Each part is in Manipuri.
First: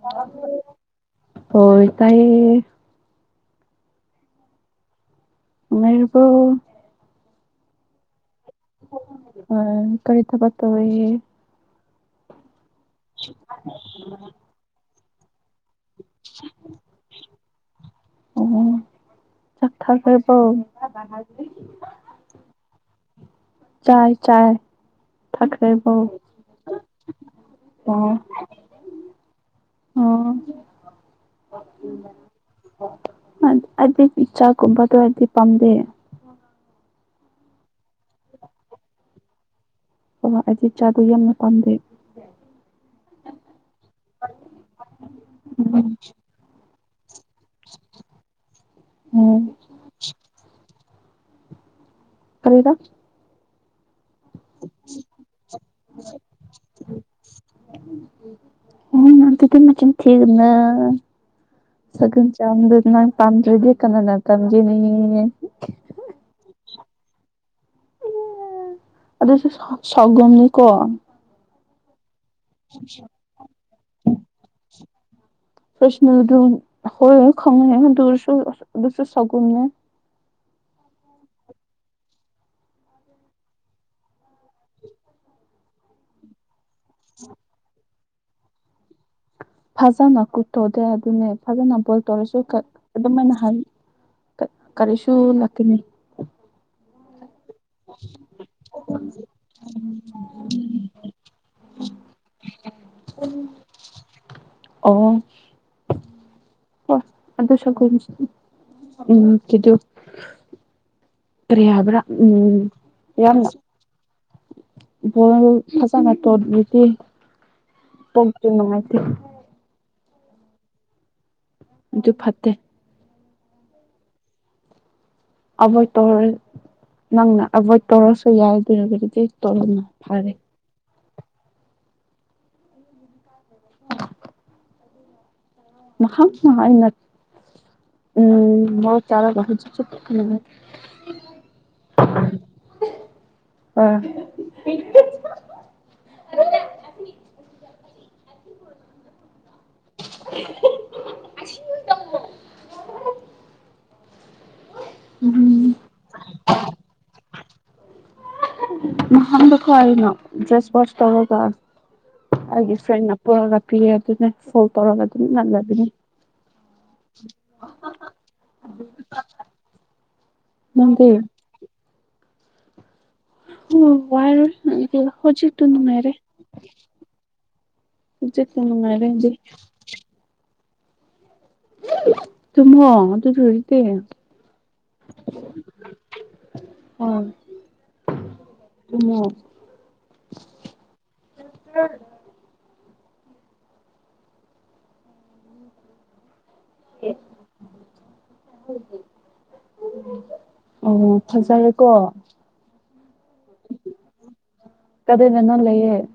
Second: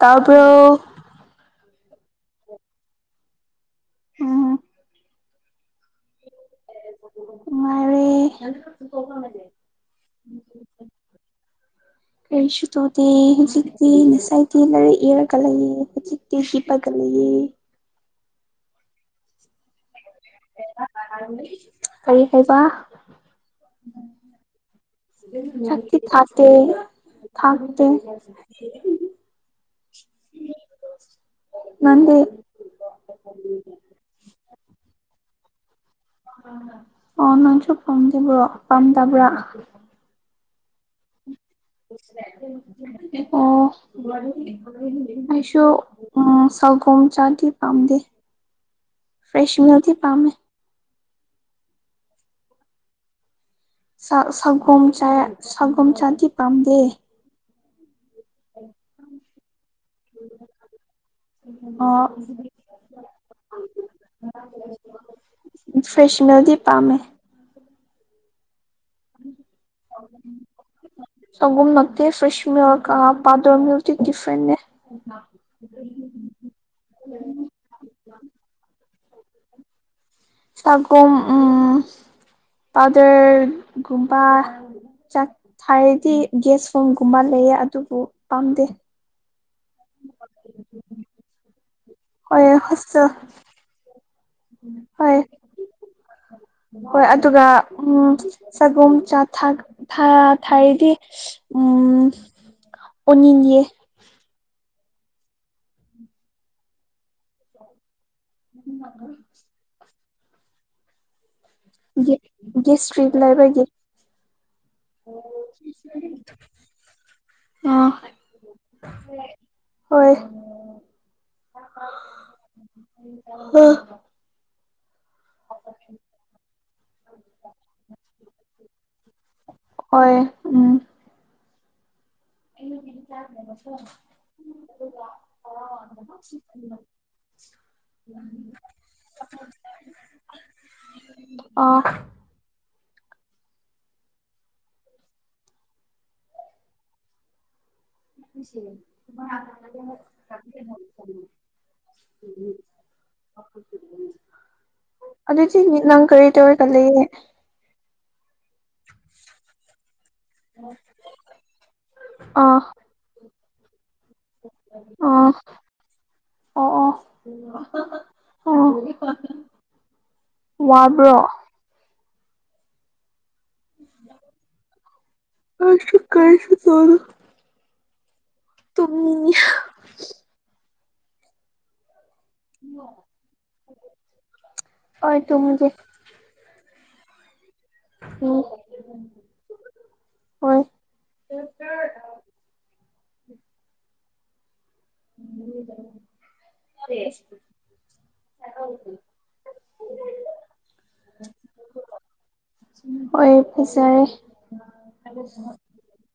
ꯇꯥꯕ꯭ꯔꯣ ꯍꯣꯏ ꯇꯥꯏ ꯎꯝ ꯃꯕꯨ ꯃꯥ ꯑ ꯀꯔꯤꯗ ꯄꯠꯇꯋ ꯀꯔꯤꯁꯨ ꯇꯧꯗꯦ ꯍꯧꯖꯤꯛꯇꯤ ꯅꯁꯥꯏꯇꯤ ꯂꯩꯔꯛ ꯏꯔꯒ ꯂꯩꯌꯦꯦ ꯆꯤ ꯀꯦꯁꯤꯄꯥꯒ ꯂꯩꯒ ꯑꯣ ꯆꯥꯛ ꯊꯥꯛꯕ ꯀꯔꯤ ꯍꯥꯏꯩꯕ ꯆꯥꯏ ꯆꯥꯏ ꯊꯥꯈ꯭ꯔꯦꯕꯣ ꯆꯀꯤ ꯊꯦ ꯊꯥꯛꯦ ꯑꯣꯝ ꯅꯗꯤ ꯏꯆꯥꯒꯨꯝꯕꯗꯣ ꯍꯥꯏꯗꯤ ꯄꯥꯝꯗꯦ ꯑꯣ ꯅꯣꯏꯁꯨ ꯄꯥꯝꯗꯕ꯭ꯔꯣ ꯄꯥꯝꯗꯕ꯭ꯔꯥ ꯑꯣ ꯑꯗꯨꯗꯤ ꯇꯝꯗꯦ ꯑꯣꯁ ꯎꯝ ꯑ ꯊꯥꯎꯈꯣꯡ ꯆꯥꯗꯤ ꯄꯥꯝꯗꯦ ꯎꯝ ꯐ꯭ꯔꯦꯁꯅꯦꯜꯗꯤ ꯄꯥꯝꯃꯦ ꯀꯔꯤꯗ ꯁꯥ ꯁꯒꯣꯝ ꯆꯥꯌꯦ ꯁꯒꯣꯝ ꯆꯥꯗꯤ ꯄꯥꯝꯗꯦ [inaudible] [unintelligible] ꯑꯣ ꯁꯒꯜ ꯆꯥꯗ ꯅꯪ ꯄꯥꯝꯗ꯭ꯔꯗꯤ ꯀꯅꯥꯅ ꯇꯝꯒꯤꯅꯤ ꯐ꯭ꯔꯦꯁꯅꯔꯗꯤ ꯄꯥꯝꯃꯦ ꯑꯗꯨꯁꯨ ꯁꯧ ꯁꯥꯎꯒꯣꯝꯅꯤꯀꯣ ꯁꯒꯣꯝ ꯅꯠꯇꯦ ꯐ꯭ꯔꯦꯁꯃꯤꯜ ꯀ ꯄꯥꯗꯜꯃꯤꯜꯇꯤ ꯇꯤꯐ꯭ꯔꯦꯟꯅꯦ ꯐ꯭ꯔꯁꯅꯦꯜꯗꯨ ꯑꯈꯣꯏ ꯈꯪꯉꯦ ꯑꯗꯨꯑꯣꯏꯔꯁꯨ ꯑꯁ ꯑꯗꯨꯁꯨ ꯁꯥꯒꯣꯝꯅꯦ ꯁꯒꯣꯝ ꯎꯝ ꯄꯥꯎꯗꯔ ꯒꯨꯝꯕ ꯆꯥꯛ ꯍꯥꯏꯔꯗꯤ ꯌꯦꯁ ꯁꯣꯡꯒꯨꯝꯕ ꯂꯩꯌꯦ ꯑꯗꯨꯕꯨ ꯄꯥꯝꯗꯦ ꯐꯖꯅ ꯀꯨꯛ ꯇꯣꯗꯦ ꯑꯗꯨꯅꯦ ꯐꯖꯅ ꯕꯣꯏꯜ ꯇꯧꯔꯁꯨ ꯍꯣꯏ ꯀꯠ ꯍꯣꯁꯇꯦꯜ ꯑꯗꯨꯃꯥꯏꯅ ꯍꯥꯏ ꯀ ꯀꯔꯤꯁꯨ ꯍꯣꯏ ꯂꯥꯛꯀꯅꯤ ꯍꯣꯏ ꯑꯗꯨꯒ ꯎꯝ ꯁꯒꯣꯝ ꯆꯥ ꯊꯥꯛ ꯊꯥ ꯊꯥꯏꯌꯦꯒꯤ ꯎꯝ ꯑꯣꯅꯤꯡꯌꯦ ꯑꯣ [unintelligible] ꯀꯔꯤ ꯍꯥꯏꯕ꯭ꯔꯥ ꯒꯦ ꯎꯝ ꯒꯦꯁꯇ꯭ꯔꯤꯠ ꯌꯥꯝꯅ ꯂꯩꯕꯒꯤ ꯕꯣꯏꯜ ꯐꯖꯅ ꯇꯧꯗ꯭ꯔꯗꯤ ꯄꯣꯛꯇꯨ ꯅꯨꯡꯉꯥꯏꯇꯦ [unintelligible] ꯍꯣꯏ ꯑꯗꯨ ꯐꯠꯇꯦ [unintelligible] ꯑꯚꯣꯏꯠ ꯇꯧꯔꯣꯏ ꯅꯪꯅ ꯑꯚꯣꯏꯠ ꯇꯧꯔꯁꯨ ꯌꯥꯏ ꯑꯗꯨꯅꯒꯤꯒꯤꯗꯤ ꯍꯣꯏ ꯎꯝ [unintelligible] [unintelligible] ꯎꯝ ꯃꯣꯔꯣꯛ ꯆꯥꯔꯒ ꯍꯧꯖꯤꯛꯁꯨ ꯄꯨꯛ ꯅꯨꯡꯉꯥꯏ ꯑꯥ [unintelligible] [unintelligible] [unintelligible] [unintelligible] ꯑꯗꯨꯗꯤ ꯎꯝ ꯅꯦ ꯅꯪ ꯀꯔꯤ ꯇꯧꯔꯒ ꯂꯩꯌꯦ [unintelligible] ꯑꯥ ꯑꯩꯒꯤ ꯐ꯭ꯔꯦꯟꯅ ꯄꯣꯔꯒ ꯄꯤꯔꯗꯤꯅꯦ ꯐꯣꯜ ꯇꯧꯔꯒ ꯑꯗꯨꯝ ꯑꯥ ꯅꯠꯅꯕꯤꯅꯦ [unintelligible] ꯅꯪꯗꯤ ꯋꯥꯕ꯭ꯔꯣ ꯎꯝ ꯋꯥꯏꯌꯦ ꯅꯪꯗꯤ ꯍꯧꯖꯤꯛꯇꯨ ꯑꯩꯁꯨ ꯅꯨꯡꯉꯥꯏꯔꯦ ꯀꯔꯤꯁꯨ ꯇꯧꯗꯦ ꯍꯧꯖꯤꯛꯇꯤ ꯅꯨꯡꯉꯥꯏꯔꯦ ꯗꯤ ꯇꯨꯝꯅꯤꯡꯉꯤ ꯇꯨꯝꯃꯣ ꯑꯗꯨ ꯂꯣꯏꯔꯗꯤ ꯍꯣꯏ ꯇꯨꯝꯒꯦ ꯍꯣꯏ [unintelligible] ꯍꯣꯏ [unintelligible] [unintelligible] ꯑꯣ ꯐꯖꯔꯦꯀꯣ ꯍꯣꯏ ꯐꯖꯔꯦ ꯑꯗꯨꯅꯅ ꯂꯩꯌꯦ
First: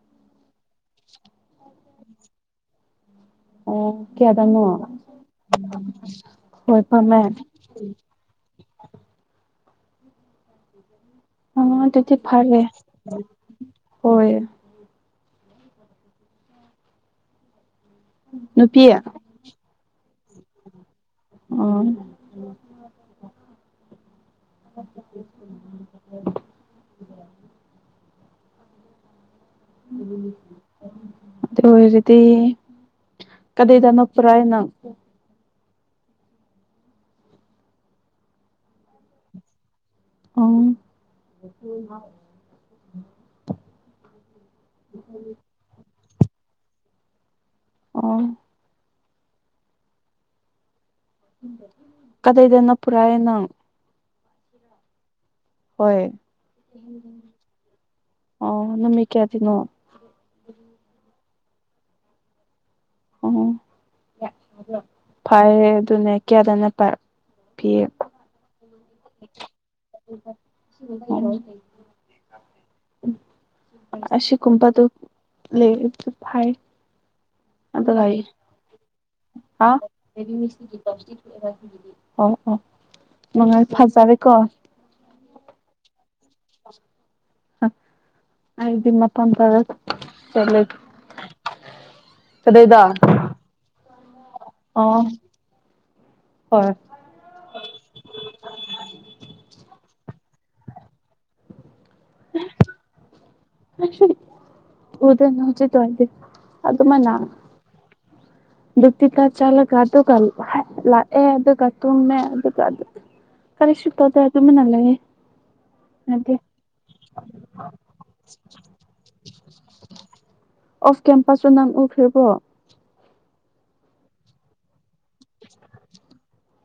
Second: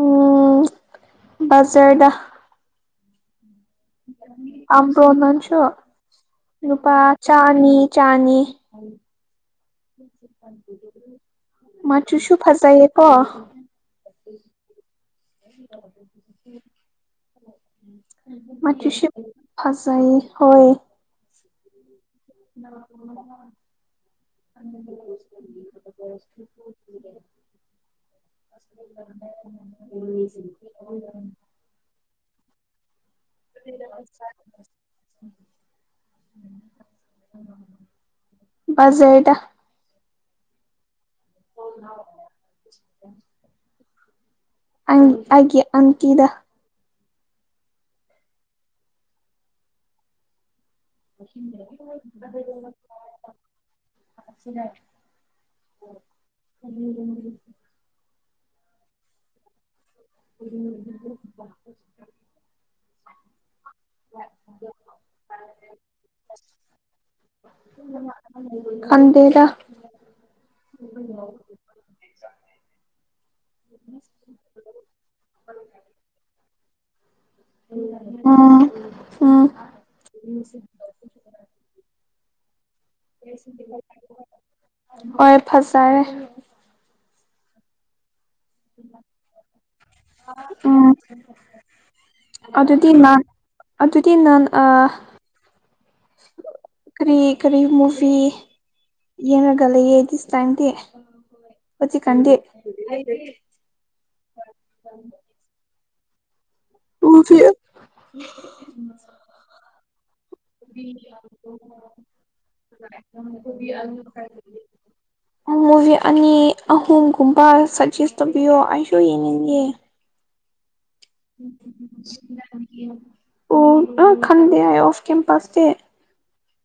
ꯎꯝ ꯕꯖꯥꯔꯗ ꯑꯣ ꯀꯌꯥꯗꯅꯣ ꯑꯕ꯭ꯔꯣ ꯅꯪꯡꯁꯨ ꯍꯣꯏ ꯅꯨꯨꯄꯥ ꯐꯝꯃꯦ ꯆꯥꯅꯤ ꯆꯥꯅꯤ ꯑꯣ ꯑꯗꯨꯗꯤ ꯃꯆꯨꯁꯨ ꯐꯔꯦ ꯐꯖꯩꯌꯦ ꯀꯣ ꯍꯣꯏ ꯅꯨꯄꯤ ꯃꯆꯨꯁꯨ ꯐꯖꯩꯌꯦ ꯍꯣꯏ ꯑꯣ [unintelligible] [inaudible] [inaudible] ꯇꯧꯔꯤꯖꯤꯗꯤ [inaudible] ꯕꯥꯖꯔꯗ ꯑꯣ ꯑꯩꯒꯤ ꯑꯟꯇꯤꯗ ꯑꯣ ꯀꯗꯩꯗ ꯅꯞꯄꯨꯔꯑꯩꯅꯪ [unintelligible] ꯍꯣꯏ ꯑꯣ ꯅꯨꯃꯤꯠ ꯀꯌꯥꯒꯤꯅꯣ [unintelligible] ꯑꯣ ꯐꯩ ꯑꯗꯨꯅꯦ ꯀꯌꯥꯗꯅ ꯄꯤ ꯀꯟꯗꯦꯔ [unintelligible] [unintelligible] ꯑꯁꯤꯁ ꯀꯨꯝꯄꯗꯨ ꯂꯩ ꯍꯥꯏ ꯑꯗ ꯊꯏ ꯎꯝ ꯎꯝ [unintelligible] [unintelligible] ꯍꯣꯏ ꯐꯖꯔꯦ ꯍꯝ ꯑꯩꯗꯤ ꯃꯐꯝꯥꯟ ꯇꯔ ꯆꯂꯦ ꯎꯝ ꯀꯗꯥꯩꯗ ꯑ ꯑꯗꯨꯗꯤ ꯅꯡ ꯑ [unintelligible] ꯎ ꯍꯣꯏ ꯀꯔꯤ ꯀꯔꯤ ꯃꯨꯚꯤ ꯌꯦꯡꯉꯒ ꯂꯩꯌꯦ ꯗꯤꯁ ꯇꯥꯏꯝꯗꯤ ꯍꯧꯖꯤꯛꯀꯥꯟꯗꯤ ꯎꯗ ꯅ ꯎꯖꯤ ꯇꯋꯥꯗꯦ [unintelligible] [unintelligible] ꯇꯤ ꯀ ꯆꯂꯒ ꯑꯗꯨꯒ ꯂꯑꯦ ꯑꯗꯨꯒ ꯇꯨꯃꯦ ꯑꯗꯨꯒ ꯑꯗꯨ ꯀꯔꯤꯁꯤ ꯇꯣꯗ ꯑꯗꯨꯝꯅꯂꯦ ꯃꯨꯚꯤ ꯑꯅꯤ ꯑꯍꯨꯝꯒꯨꯝꯕ ꯁꯖꯦꯁ ꯇꯧꯕꯤꯌꯣ ꯑꯩꯁꯨ ꯌꯦꯡꯅꯤꯡꯉꯦ ꯑꯣꯐ ꯀꯦꯝꯄꯁꯁꯨ ꯅꯪ ꯎꯈ꯭ꯔꯤꯕ꯭ꯔꯣ ꯑꯣ ꯈꯟꯗ ꯍꯥꯏ ꯑꯣꯐ ꯀꯦꯝꯄꯁ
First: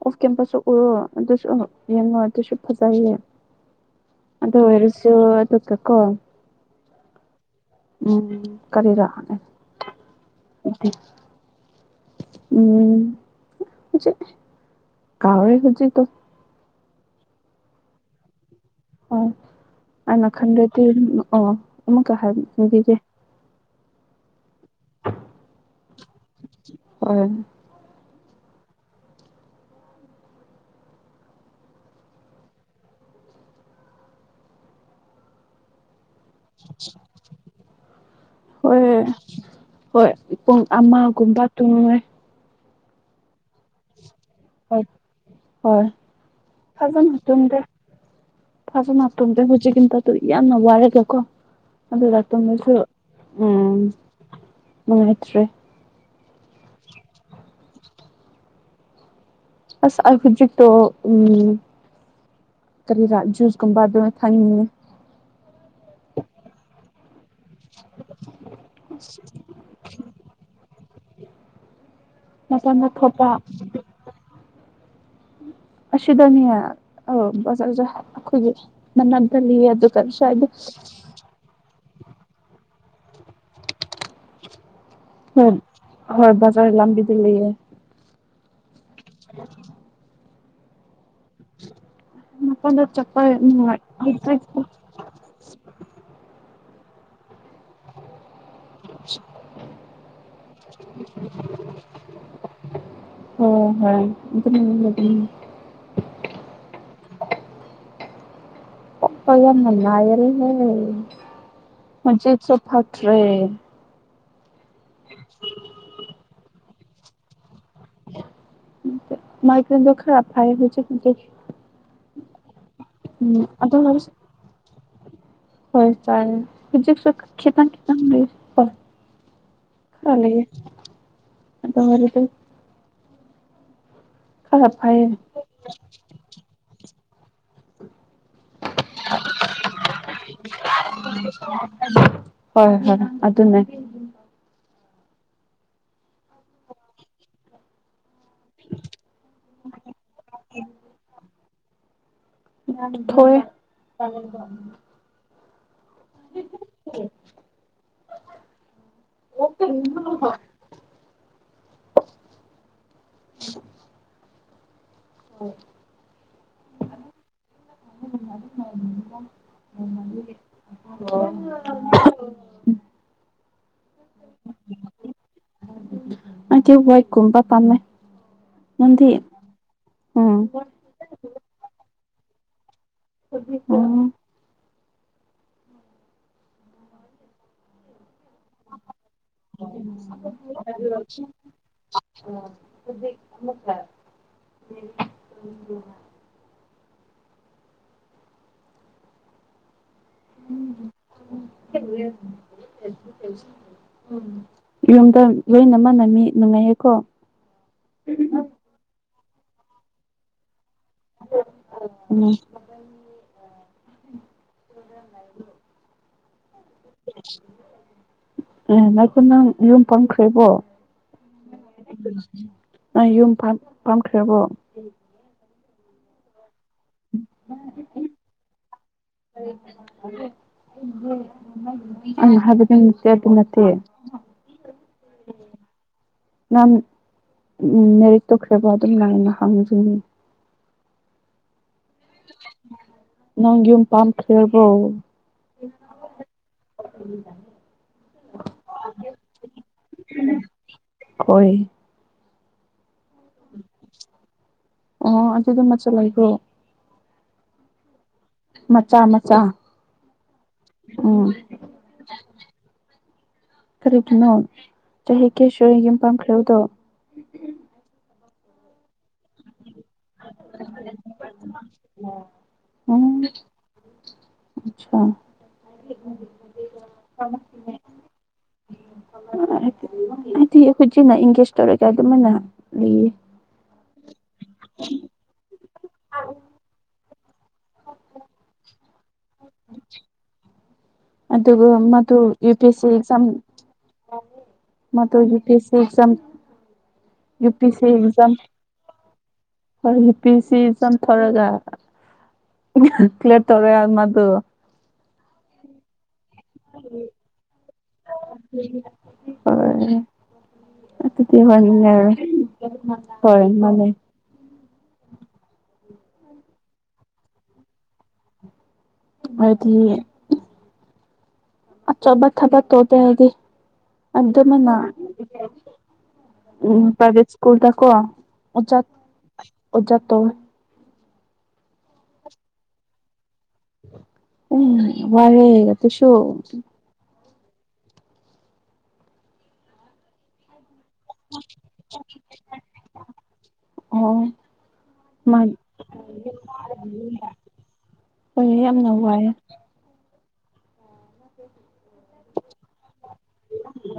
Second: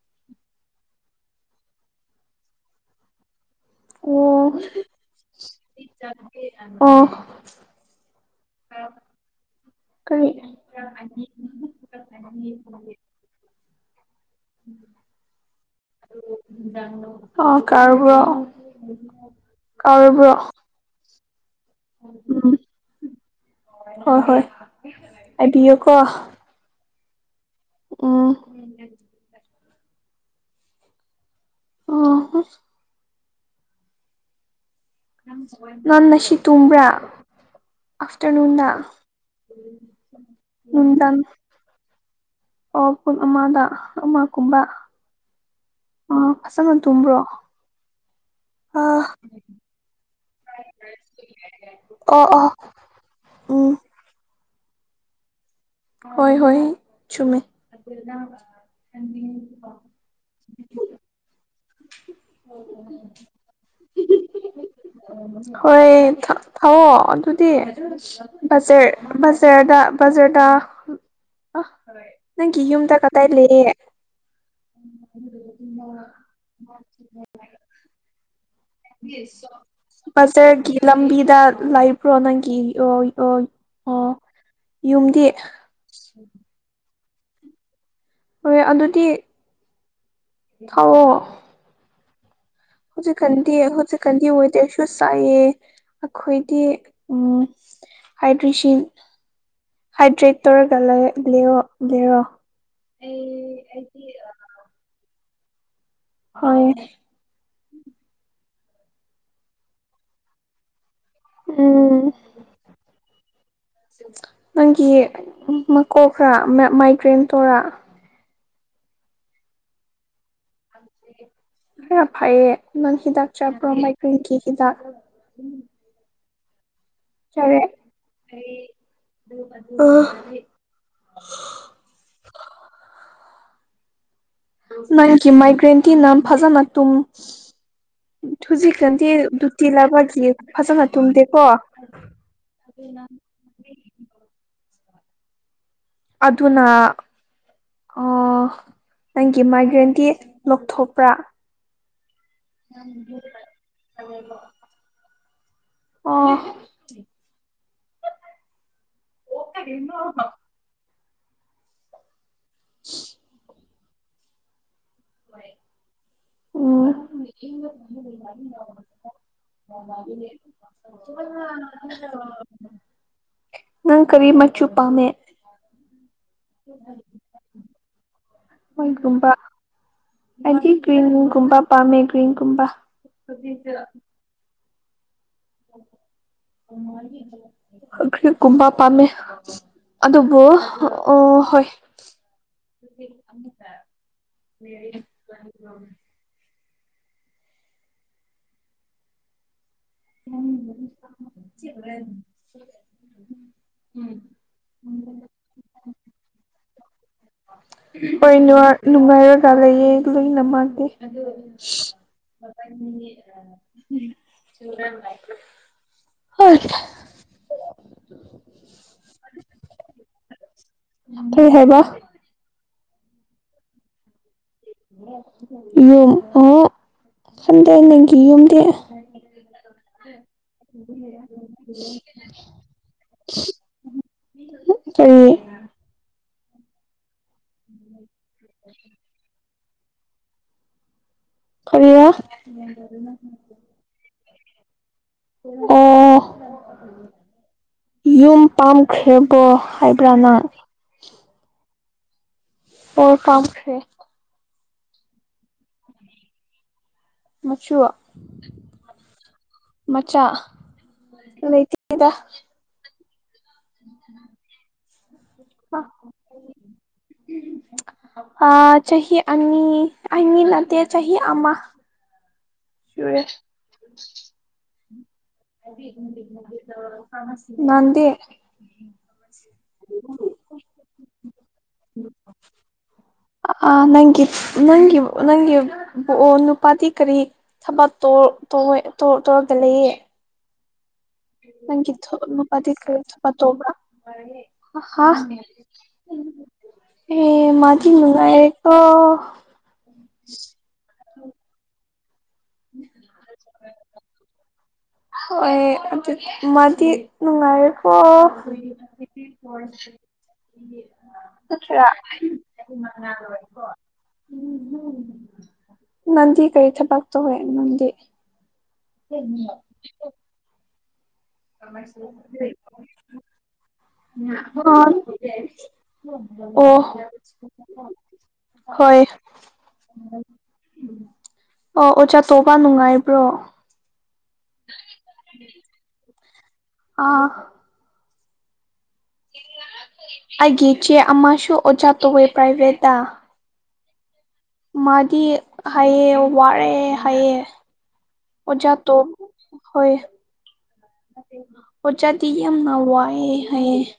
ꯑꯣꯐ ꯀꯦꯝꯄꯁꯁꯨ ꯎꯔꯣ ꯑꯗꯨꯁꯨ ꯌꯦꯡꯉꯣ ꯑꯗꯨꯁꯨ ꯐꯖꯩꯌꯦ ꯑꯣ ꯑꯗꯣ ꯑꯣꯏꯁꯨ ꯀꯣ ꯑꯣ ꯎꯝ ꯀꯔꯤ ꯔꯑꯅꯦ ꯀꯔꯤ [unintelligible] ꯎꯝ ꯍꯧꯖꯤ ꯀꯥꯥꯎꯦ ꯍꯧꯖꯤ ꯇꯣ [unintelligible] ꯑ ꯀꯔꯕꯨ [unintelligible] ꯑꯣ ꯑꯩꯅ ꯈꯟꯗꯗꯤ ꯑꯣ ꯑꯃꯨꯛꯀ ꯎꯝ ꯍꯥꯏꯕꯤꯒꯦ ꯍꯣꯏ ꯍꯣꯏ ꯑꯕꯤꯌ ꯀꯣ [unintelligible] ꯍꯣꯏ ꯎꯝ ꯑꯣ ꯅꯪ ꯉꯁꯤ ꯇꯨꯝꯕ꯭ꯔꯥ ꯑꯥꯐꯇꯔꯅꯨꯟꯗ ꯍꯣꯏ ꯍꯣꯏ ꯄꯨꯡ ꯅꯨꯡꯗꯥꯡ ꯑꯃꯒꯨꯝꯕ ꯇꯨꯝꯃꯦ ꯑꯣ ꯄꯨꯡ ꯑꯃꯗ ꯑꯃ ꯀꯨꯝꯕ ꯍꯣꯏ ꯍꯣꯏ ꯑ ꯐꯖꯅ ꯇꯨꯝꯕ꯭ꯔꯣ ꯐꯥꯕ ꯑꯥ ꯃꯥꯥꯛꯄꯁꯦ ꯍꯧꯖꯤꯛꯀꯤꯟꯇꯗ ꯌꯥꯝꯅ ꯋꯥꯔꯒꯀꯣ ꯑꯗꯨ ꯑꯣ ꯑꯣ ꯗꯥꯛꯇꯣꯅꯁꯨ ꯎꯝ ꯅꯨꯡꯉꯥꯏꯇ꯭ꯔꯦ ꯍꯣꯏ ꯍꯣꯏ꫰ꯆꯨꯝꯃꯦ ꯑ ꯑꯩ ꯍꯧꯖꯤꯛꯇꯣ ꯎꯝ ꯀꯔꯤꯔꯥꯨꯁꯒꯨꯝꯕꯗ ꯊ ꯍꯣꯏ ꯊꯥꯎꯑꯣ ꯑꯗꯨꯗꯤꯖ [unintelligible] ꯁꯌꯔꯗ ꯕꯖꯥꯔꯗ ꯅꯪꯒꯤ ꯃꯄꯥꯟꯗ ꯌꯨꯝꯗ ꯀꯗꯥꯏ ꯊꯣꯛꯄ ꯂꯩꯌꯦ ꯑꯁꯤꯗꯅꯦ ꯑꯧ ꯕꯖꯥꯔꯖꯦ ꯑꯈꯣꯏꯒꯤ ꯕꯖꯥꯔꯒꯤ ꯂꯝꯕꯤꯗ ꯂꯥꯏꯐ꯭ꯔꯣ ꯅꯪꯒꯤ ꯑ ꯑꯣ ꯌꯨꯝꯗꯤ ꯍꯝ ꯍꯣꯏ ꯖꯔ ꯂꯝꯕꯗ ꯂꯩꯌꯦ ꯍꯣꯏ ꯑꯗꯨꯗꯤ ꯍ [unintelligible] ꯃꯄꯥꯟꯗ ꯍꯧꯖꯤꯛ ꯆꯠꯄ ꯀꯟꯗꯤ ꯅꯨꯡꯉꯥꯏ ꯍꯧꯖꯤꯛ ꯀꯟꯗꯤ ꯑꯣꯏꯣꯏꯗꯦ [unintelligible] ꯁꯨ ꯆꯥꯏꯑꯦ ꯑꯩꯈꯣꯏꯗꯤ ꯎ ꯍꯥꯏꯗ꯭ꯔꯤꯁꯟ ꯍꯥꯏꯗ꯭ꯔꯦꯠ ꯇꯧꯔꯒ ꯂꯩ ꯂꯦꯔꯣ ꯂꯦꯔꯣ [unintelligible] ꯍꯣꯏ ꯄꯄ ꯌꯥꯝ ꯃꯅꯥꯜ ꯍꯦ ꯎꯝ ꯃꯖꯤꯠꯁꯨ ꯐꯇ꯭ꯔꯦ [unintelligible] ꯅꯪꯒꯤ ꯃꯀꯣꯛ ꯈ꯭ꯔ ꯃꯥꯏꯒ꯭ꯔꯦꯟ ꯇꯧꯔꯥ ꯅꯠꯇꯦ ꯃꯥꯏ ꯄꯣꯝꯕ ꯈꯔ ꯐꯩ ꯍꯧꯖꯤꯛꯀꯤꯗꯤ ꯈꯔꯥ ꯐꯥꯏꯌꯦ ꯅꯪ ꯍꯤꯗꯥꯛ ꯆꯥꯄ꯭ꯔꯣ ꯑꯣꯏꯔꯁꯨ ꯃꯥꯏꯇꯩꯒꯤ ꯍꯤꯗꯥꯛ ꯍꯣꯏ ꯆ ꯐꯖꯤ ꯆꯥꯔꯦ ꯈꯦꯇꯪ ꯈꯦ ꯑ ꯈꯦ [unintelligible] ꯑꯗꯣ ꯍꯔꯦꯗ ꯈꯔ ꯐꯩꯌꯦ ꯅꯪꯒꯤ ꯃꯥꯏꯒ꯭ꯔꯦꯟꯇꯤ ꯅꯝ ꯐꯖꯅ ꯇꯨꯝ ꯍꯧꯨꯖꯤꯛꯛꯇꯗꯤ ꯇꯤ ꯂꯕꯒꯤ ꯐꯖꯅ ꯊꯨꯝꯗꯦꯀꯣ [unintelligible] ꯍꯣꯏ ꯍꯣꯏ ꯑꯗꯨꯅꯦ ꯑꯗꯨꯅ ꯑꯣ ꯅꯪꯒꯤ ꯃꯥꯏꯒ꯭ꯔꯦꯟꯗꯤ ꯂꯧꯊꯣꯛꯄ꯭ꯔꯥ ꯊꯣꯏ [unintelligible] ꯑꯣ [inaudible] ꯑꯣ ꯎꯝ ꯃ ꯃꯦ [inaudible] ꯑꯣ ꯅꯪ ꯀꯔꯤ ꯃꯆꯨ ꯄꯥꯝꯃꯦ ꯑꯩꯗꯤ ꯋꯥꯏ ꯀꯨꯝꯕ ꯄꯥꯝꯃꯦ ꯅꯪꯗꯤ ꯃꯣꯏꯒꯨꯝꯕ ꯎꯝ ꯍꯥꯏꯗꯤ ꯀ꯭ꯔꯤꯟ ꯀꯨꯝꯕꯥ ꯄꯥꯝꯃꯦ ꯀ꯭ꯔꯤꯟ ꯀꯨꯝꯕꯥ ꯎꯝ [unintelligible] ꯭ꯔꯤꯀꯨꯝꯕ ꯄꯥꯝꯃꯦ ꯑꯗꯨꯕꯨ ꯑꯣ ꯍꯣꯏ [unintelligible] ꯎ ꯑꯗꯨꯗꯤꯃꯛꯇꯦ ꯃꯦꯔꯤ [unintelligible] ꯎꯝ ꯌꯨꯝꯗ ꯂꯣꯏꯅꯃꯛꯥꯟꯅꯝꯃꯤ ꯅꯨꯡꯉꯥꯏꯍꯦꯀꯣ ꯍꯣꯏ ꯅꯨꯡꯉꯥꯏꯔꯒ ꯂꯩꯌꯦ ꯂꯣꯏꯅꯃꯛꯒꯦ ꯎꯝ ꯍꯣꯏ ꯉꯥꯏꯈꯣ ꯅꯪ ꯌꯨꯝ ꯐꯪꯈ꯭ꯔꯦꯕꯣ ꯀꯩ ꯍꯥꯏꯕ [unintelligible] ꯌꯨꯝ ꯄꯥꯝ ꯄꯥꯝꯈ꯭ꯔꯕꯣ ꯌꯨꯝ ꯑꯣ ꯈꯟꯗꯦ ꯅꯪꯒꯤ ꯌꯨꯝꯗꯤ ꯑꯩꯅ ꯍꯥꯏꯕꯗꯤ [unintelligible] ꯅꯠꯇꯦ ꯀꯔꯤ ꯅꯪ ꯎꯝ ꯂꯥꯏꯔꯤꯛꯇꯣ ꯈꯔ ꯈꯔ ꯑꯗꯨꯝ ꯂꯥꯏꯅ ꯍꯪꯡꯖꯅꯤ ꯀꯔꯤꯔꯥ ꯅꯪ ꯌꯨꯝ ꯄꯥꯝ ꯈꯔꯕ꯭ꯔꯣ ꯑꯣ ꯌꯨꯝ ꯄꯥꯝꯈ꯭ꯔꯦꯕꯣ ꯍꯥꯏꯕ꯭ꯔꯥ ꯅꯪ ꯍꯣꯏ ꯑꯣ ꯄꯥꯝꯈ꯭ꯔꯦ ꯑꯣ ꯑꯗꯨꯗꯤ ꯃꯆꯥ ꯂꯩꯀꯣ ꯃꯆꯨ ꯃꯆꯥ ꯃꯆꯥ ꯃꯆꯥ ꯎꯝ ꯂꯩ ꯇꯦꯗꯥ ꯀꯔꯤꯒꯤꯅꯣ ꯆꯍꯤ ꯀꯌꯥ ꯁꯨꯔꯦ ꯌꯨꯝ ꯄꯥꯝꯈ꯭ꯔꯥꯕꯗꯣ ꯑꯥ ꯆꯍꯤ ꯑꯅꯤ ꯑꯅꯤ ꯅꯠꯇꯦ ꯆꯍꯤ ꯑꯃꯥ ꯎꯝ ꯑꯠꯆꯥ ꯅꯪꯗꯤ ꯑꯩꯈꯣꯏꯖꯤꯅ ꯏꯡꯒꯦꯖ ꯇꯧꯔꯒ ꯑꯗꯨꯃꯥꯏꯅ ꯂꯩꯌꯦ ꯑꯥ ꯅꯪꯒꯤ ꯅꯪꯒꯤ ꯅꯪꯒꯤ ꯅꯨꯄꯥꯗꯤ ꯀꯔꯤ ꯊꯕꯛ ꯇꯣꯔ ꯇꯧꯋꯦ ꯇꯣ ꯇꯧꯔꯛꯇ ꯂꯩꯌꯦ ꯑꯗꯨꯒ ꯅꯪꯒꯤ ꯃꯗꯨ ꯌꯨ ꯄꯤ ꯅꯨꯄꯥꯗꯤ ꯑꯦꯁ ꯁꯤ ꯀꯔꯤ ꯑꯦꯛꯖꯥꯝ ꯊꯕꯛ ꯇꯣꯕ꯭ꯔꯥ ꯃꯗꯨ U P S C exam [inaudible] ꯑꯦ ꯌꯨ ꯄꯤ ꯑꯦꯁ ꯃꯥꯗꯤ ꯅꯨꯡꯉꯥꯏꯔꯦꯀꯣ ꯍꯣꯏ ꯍꯤꯄꯤꯁꯤ ꯆꯝꯊꯣꯔꯒ ꯀꯂꯤꯌꯔ ꯇꯧꯔꯦ ꯑꯃꯥꯗꯨ ꯍꯣꯏ ꯑꯗꯨ ꯃꯥꯗꯤ ꯅꯨꯡꯉꯥꯏꯔꯦ [unintelligible] ꯍꯣꯏ ꯑꯗꯨꯗꯤ ꯅꯠꯇ꯭ꯔꯥ [inaudible] ꯍꯣꯏ ꯃꯥꯅꯦ [unintelligible] ꯅꯟꯗꯤ ꯀꯔꯤ ꯊꯕꯛ ꯇꯧꯋꯦ ꯅꯪꯗꯤ ꯍꯥꯏꯗꯤ ꯑꯆꯧꯕ ꯊꯕꯛ ꯇꯧꯗꯦ ꯍꯥꯏꯗꯤ [unintelligible] ꯑꯗꯨꯃꯥꯏꯅ ꯎꯝ ꯄ꯭ꯔꯥꯏꯚꯦꯠ ꯁ꯭ꯀꯨꯜꯗꯀꯣ [unintelligible] ꯑꯣꯖꯥ ꯍꯣꯏ [unintelligible] ꯑꯣꯖꯥ ꯇꯧꯋꯦ ꯑꯣ ꯑꯣꯖꯥ ꯇꯧꯕꯥ ꯅꯨꯡꯉꯥꯏꯕ꯭ꯔꯣ ꯎ ꯋꯥꯔꯦ ꯑꯗꯨꯁꯨ ꯑꯥ ꯑꯩꯒꯤ ꯏꯆꯦ ꯑꯃꯁꯨ ꯑꯣꯖꯥ ꯇꯧꯋꯦ ꯄ꯭ꯔꯥꯏꯚꯦꯠꯇ ꯑꯣ ꯃꯥꯗꯤ ꯃꯥ ꯍꯥꯏꯌꯦ ꯋꯥꯔꯦ ꯍꯥꯏꯑꯦ ꯍꯣꯏ ꯌꯥꯝꯅ ꯋꯥꯏ ꯍꯣꯏ [unintelligible] ꯑꯣꯖꯥꯗꯤ ꯌꯥꯝꯅ ꯋꯥꯏꯑꯦ ꯍꯥꯏꯌꯦ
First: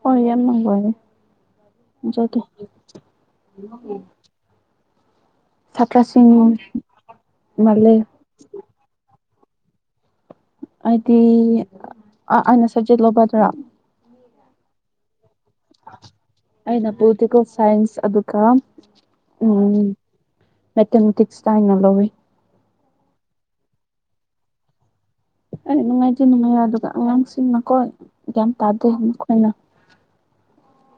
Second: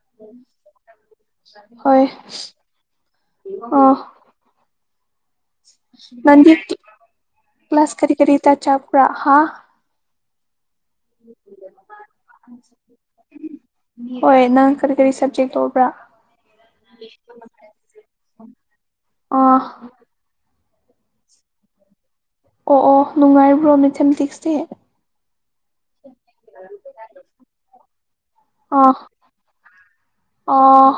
ꯍꯣꯏ ꯌꯥꯝꯅ ꯋꯥꯏꯑꯦ ꯍꯣꯏ [unintelligible] ꯃꯗꯤ ꯃꯥꯜꯂꯦ ꯀ꯭ꯂꯥꯁ ꯀꯔꯤ ꯀꯔꯤꯗ ꯆꯞꯄꯔꯥ ꯍꯥ ꯍꯥꯏꯗꯤ ꯑ ꯑꯩꯅ ꯁꯖꯦꯠ ꯂꯧꯕꯗ꯭ꯔꯥ ꯍꯣꯏ ꯅꯪ ꯀꯔꯤ ꯀꯔꯤ ꯁꯞꯖꯦꯛ ꯑꯩꯅ ꯄꯣꯂꯤꯇꯤꯀꯦꯜ ꯁꯥꯏꯟꯁ ꯑꯗꯨꯒ ꯑꯥ ꯎꯝ ꯃꯦꯊꯃꯦꯇꯤꯛ ꯁꯇꯥꯏꯩꯅ ꯂꯧꯋꯤ ꯑꯣ ꯑꯣ ꯅꯨꯡꯉꯥꯏꯔꯤꯕ꯭ꯔꯣ ꯃꯦꯊꯃꯦꯇꯤꯛꯁꯇꯤ ꯑꯩ ꯅꯨꯡꯉꯥꯏꯇꯦ ꯅꯨꯡꯉꯥꯏ ꯑꯗꯨꯒ ꯑꯉꯥꯡꯁꯤꯡꯅꯀꯣ ꯒ꯭ꯌꯥꯟ ꯇꯥꯗꯦ ꯑꯥ ꯃꯈꯣꯏꯅ ꯑꯥ